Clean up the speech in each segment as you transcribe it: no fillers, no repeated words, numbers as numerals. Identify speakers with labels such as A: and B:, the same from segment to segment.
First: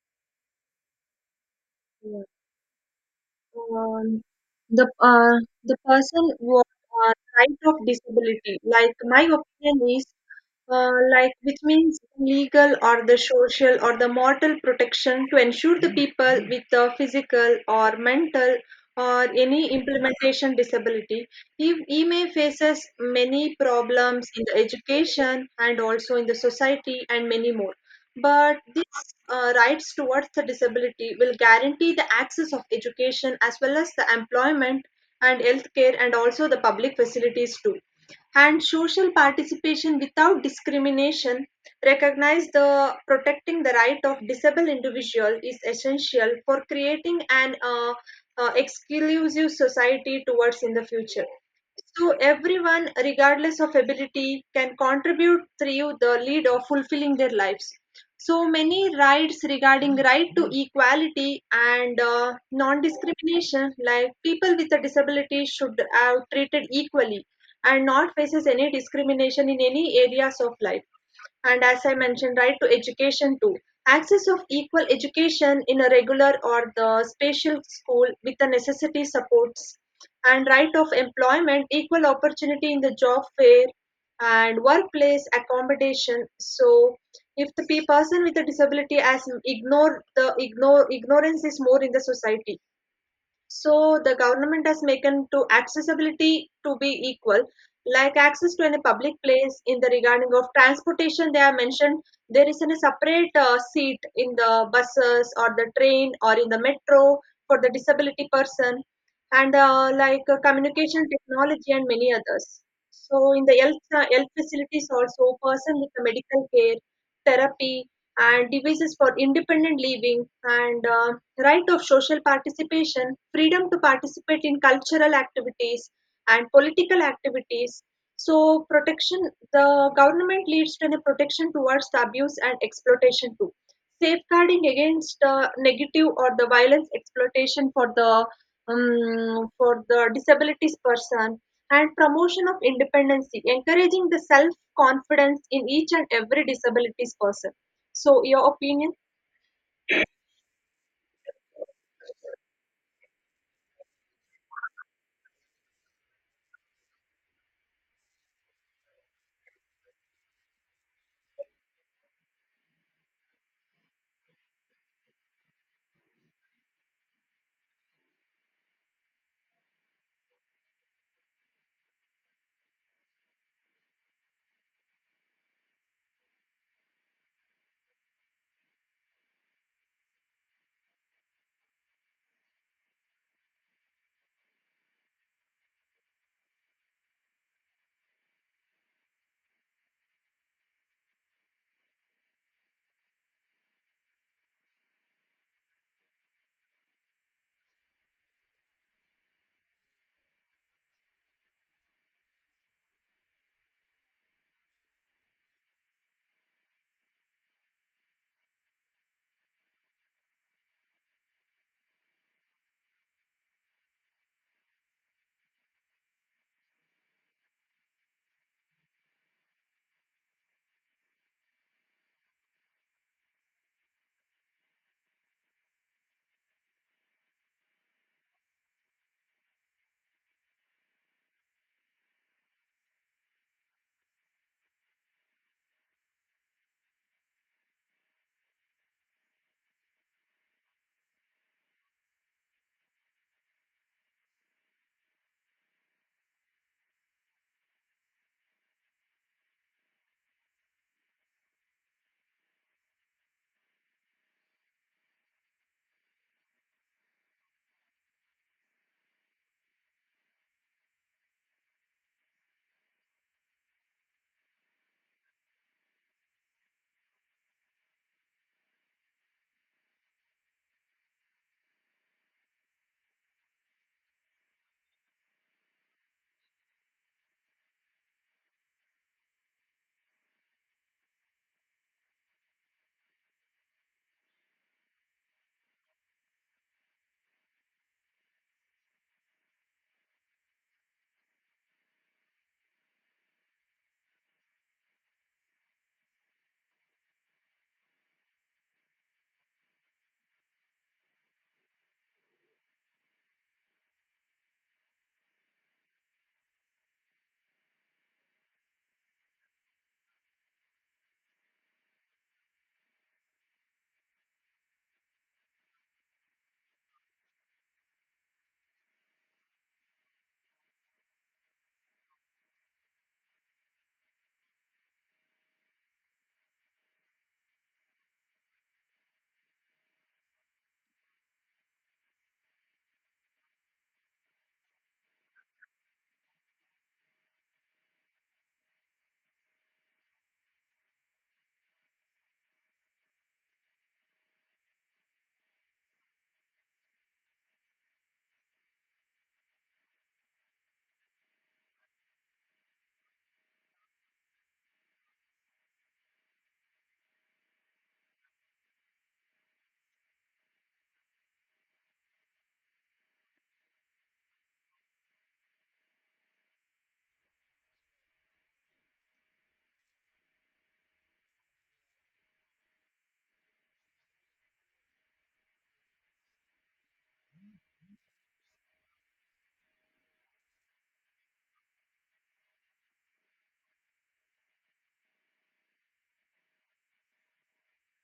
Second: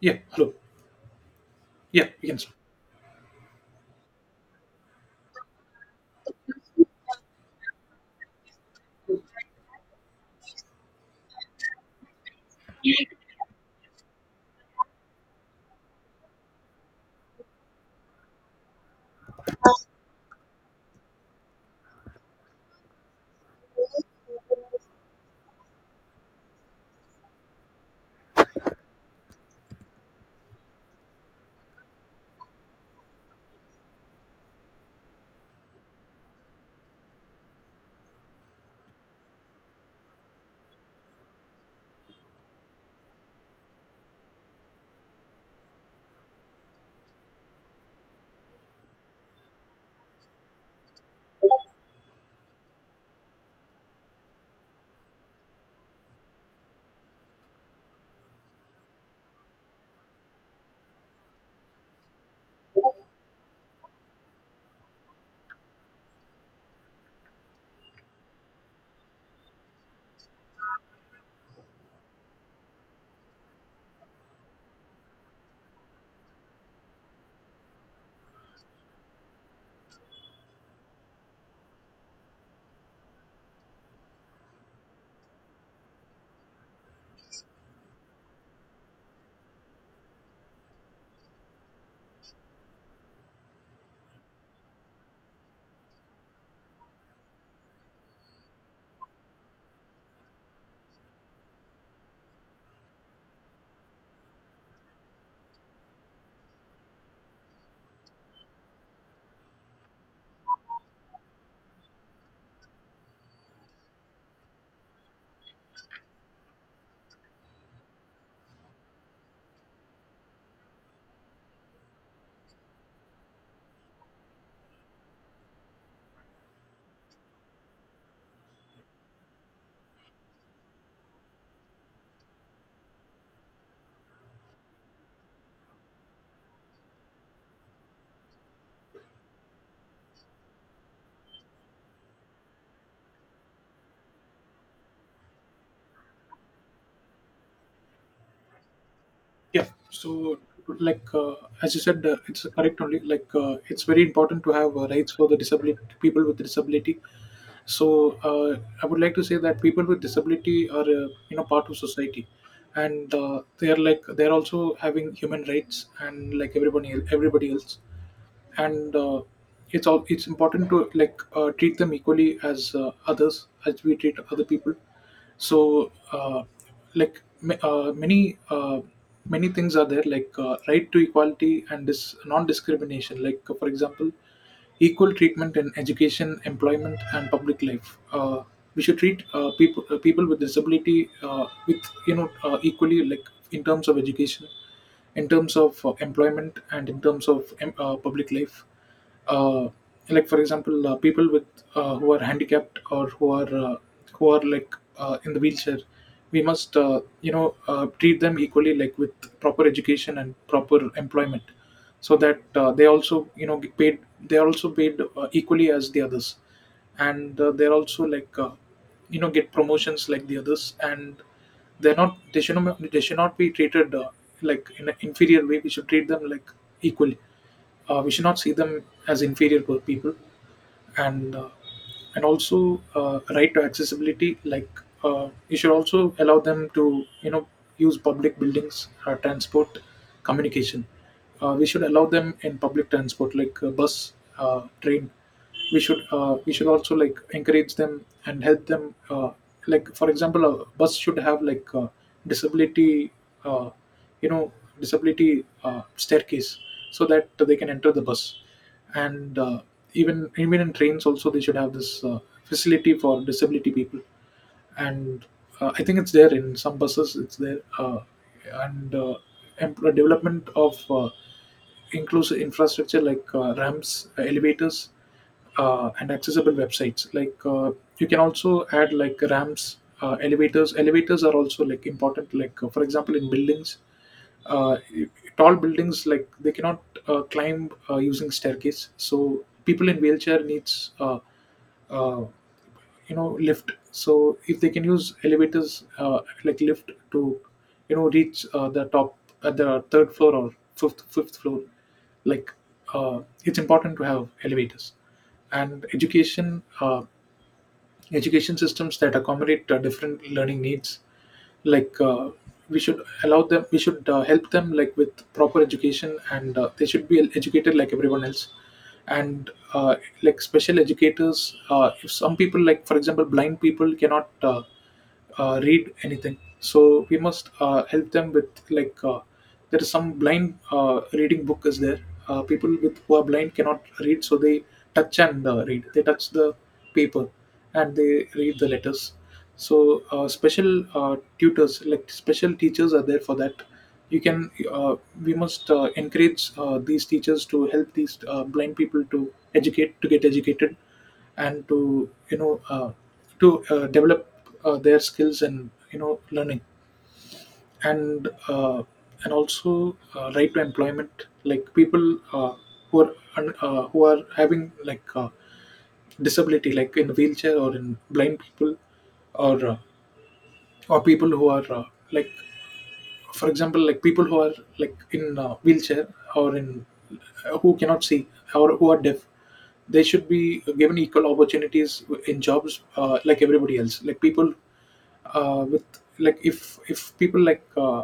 A: Yeah, hello. Yeah,
B: Yeah.
A: you can start.
B: Um, the uh, the person was right of disability. Like my opinion is, like which means legal or the social or the moral protection to ensure the people with the physical or mental or any implementation disability, he may faces many problems in the education and also in the society and many more. But these rights towards the disability will guarantee the access of education as well as the employment and healthcare and also the public facilities too and social participation without discrimination recognize the protecting the right of disabled individual is essential for creating an exclusive society towards in the future, so everyone, regardless of ability, can contribute through the lead of fulfilling their lives. So many rights regarding right to equality and non-discrimination, like people with a disability should have treated equally and not faces any discrimination in any areas of life, and as I mentioned, right to education too. Access of equal education in a regular or the special school with the necessity supports, and right of employment, equal opportunity in the job fair and workplace accommodation. So if the person with a disability as ignore the ignore ignorance is more in the society, so the government has making to accessibility to be equal, like access to any public place in the regarding of transportation. They have mentioned there is a separate seat in the buses or the train or in the metro for the disability person, and communication technology and many others. So in the health facilities also, person with the medical care, therapy, and devices for independent living, and right of social participation, freedom to participate in cultural activities and political activities. So, protection, the government leads to the protection towards the abuse and exploitation too. Safeguarding against negative or the violence exploitation for the disabilities person, and promotion of independency, encouraging the self confidence in each and every disabilities person. So, your opinion?
A: Yeah, so like uh, as you said, it's correct only. It's very important to have rights for the disability people with disability. So I would like to say that people with disability are part of society, and they are like they are also having human rights and like everybody else. And it's important to treat them equally as others as we treat other people. So like ma- uh, many uh, many things are there like right to equality and this non-discrimination, like for example equal treatment in education, employment and public life. We should treat people with disability with equally, like in terms of education, in terms of employment and in terms of public life. Uh, like for example, people with who are handicapped or who are like in the wheelchair, we must treat them equally, like with proper education and proper employment, so that they also get paid, they are also paid equally as the others, and they're also like get promotions like the others. And they should not be treated like in an inferior way. We should treat them like equally. We should not see them as inferior people. And and also right to accessibility, like you should also allow them to use public buildings, transport, communication. We should allow them in public transport like bus, train. We should we should also like encourage them and help them. Like for example, a bus should have like disability uh, you know disability staircase so that they can enter the bus. And even in trains also they should have this facility for disability people. And I think it's there in some buses. It's there. And uh, Development of inclusive infrastructure like ramps, elevators, and accessible websites. Like you can also add like ramps, elevators. Elevators are also like important. Like for example, in buildings, uh, tall buildings, like they cannot climb using staircase. So people in wheelchair needs uh, lift. So if they can use elevators, like lift to reach the top at the third floor or fifth floor, like uh, it's important to have elevators. And education, education systems that accommodate different learning needs, like we should help them like with proper education, and they should be educated like everyone else. And like special educators, if some people like for example blind people cannot read anything, so we must help them with, like there is some blind reading book is there. People with who are blind cannot read, so they touch and read, they touch the paper and they read the letters. So special tutors, like special teachers are there for that. You can We must encourage these teachers to help these blind people to educate to get educated and to you know uh, to develop their skills and learning. And and also right to employment, like people uh, who are who are having like disability, like in wheelchair or in blind people, or uh, or people who are like for example like people who are like in wheelchair or in who cannot see or who are deaf, they should be given equal opportunities in jobs, like everybody else, like people with, like if people like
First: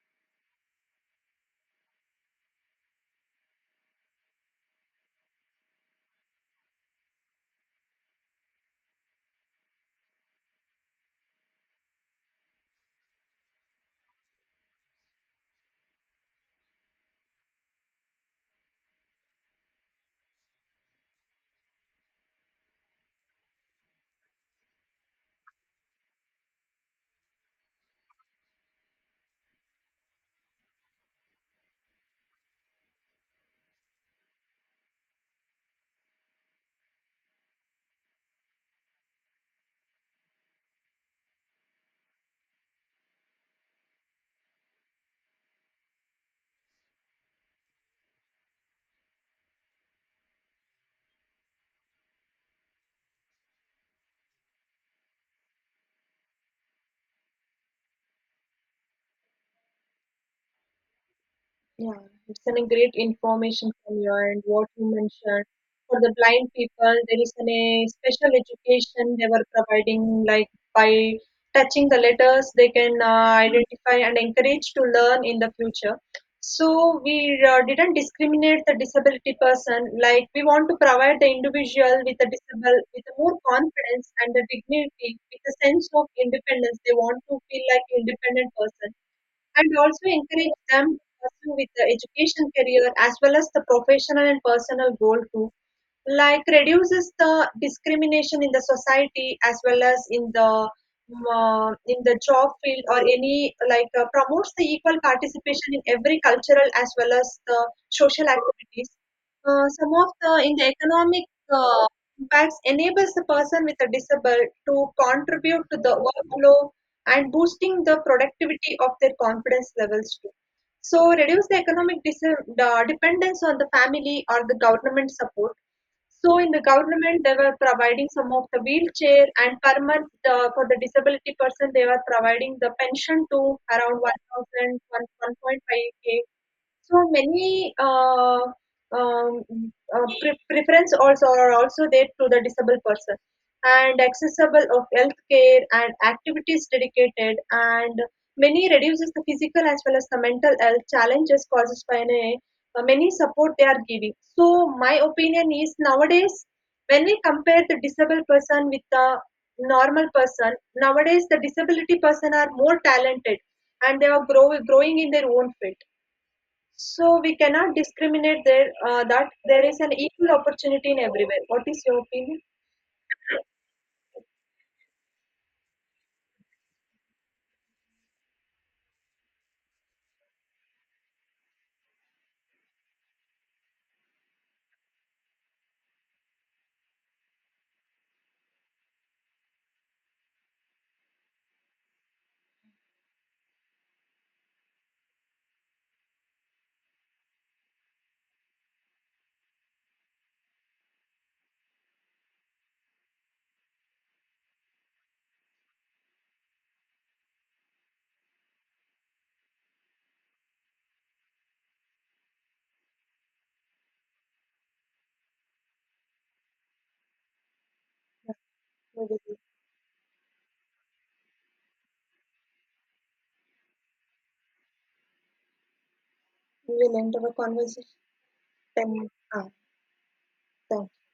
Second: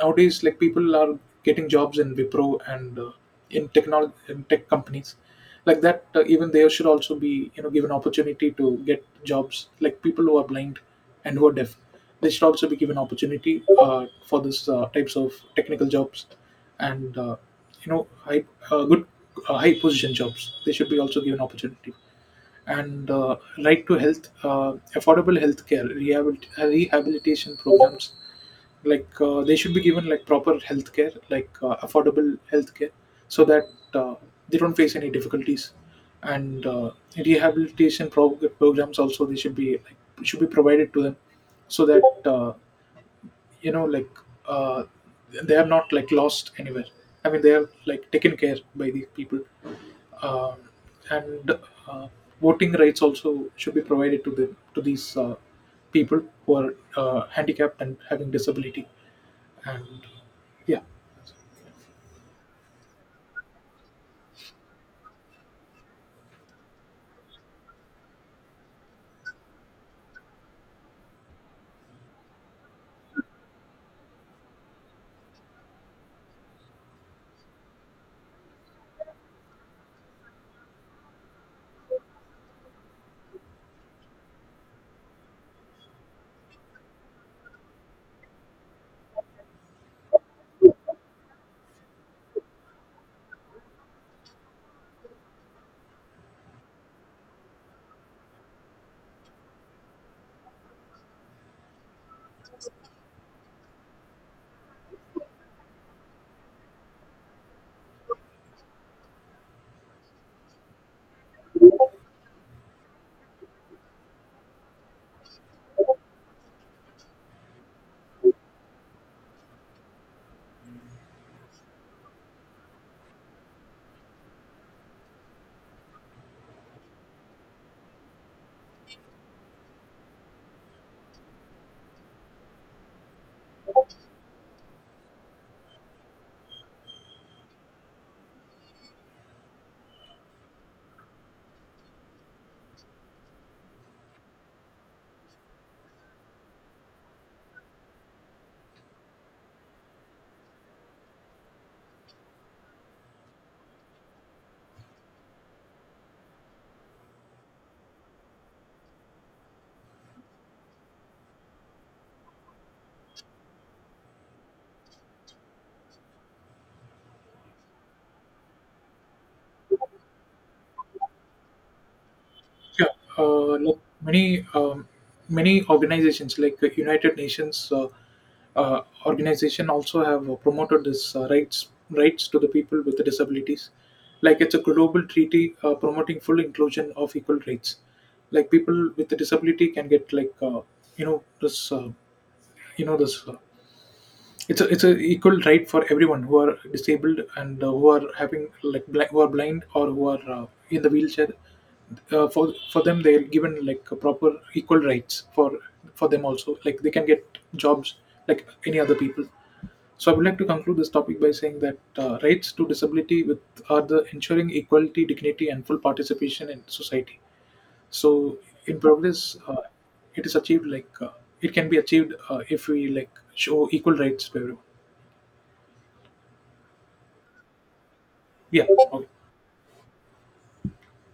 A: nowadays like people are getting jobs in Wipro and in technology, in tech companies, like that, even they should also be given opportunity to get jobs. Like people who are blind and who are deaf, they should also be given opportunity for this types of technical jobs. And high good high position jobs, they should be also given opportunity. And right to health, affordable healthcare, rehabilitation programs. Like they should be given like proper healthcare, like affordable healthcare, so that uh, they don't face any difficulties. And rehabilitation programs also they should be like, should be provided to them, so that like uh, they are not like lost anywhere, I mean they are like taken care by the people. Uh, and uh, Voting rights also should be provided to them, to these people who are handicapped and having disability. And yeah.
B: Yeah, it's an a great information from your end, what you mentioned. For the blind people, there is an, a special education they were providing, like by touching the letters, they can identify and encourage to learn in the future. So we didn't discriminate the disability person. Like we want to provide the individual with a disable with a more confidence and a dignity, with a sense of independence. They want to feel like independent person and also encourage them to pursue with the education career as well as the professional and personal goal too, like reduces the discrimination in the society as well as in the job field or any promotes the equal participation in every cultural as well as the social activities. Uh, some of the in the economic uh, impacts enables the person with a disability to contribute to the workflow and boosting the productivity of their confidence levels too, so reduce the economic the dependence on the family or the government support. So in the government, they were providing some of the wheelchair, and per month for the disability person, they were providing the pension to around 1,000, 1.5K. So many um, preference also are also there to the disabled person, and accessible of healthcare and activities dedicated, and many reduces the physical as well as the mental health challenges caused by many support they are giving. So my opinion is nowadays when we compare the disabled person with the normal person, nowadays the disability person are more talented and they are growing in their own field, so we cannot discriminate there that there is an equal opportunity in everywhere. What is your opinion?
A: Yeah, look, many many organizations like the United Nations organization also have promoted this rights to the people with disabilities. Like it's a global treaty promoting full inclusion of equal rights. Like people with a disability can get like you know this uh, you know this it's a equal right for everyone who are disabled and who are having like who are blind or who are in the wheelchair. For them, they're given like a proper equal rights. For them also, like they can get jobs like any other people. So I would like to conclude this topic by saying that rights to disability with are the ensuring equality, dignity and full participation in society. So in
B: Okay.
A: progress, it is achieved like it can be achieved if we like show equal rights to everyone.
B: We will end our conversation.
A: Yeah, okay.
B: Ah, thank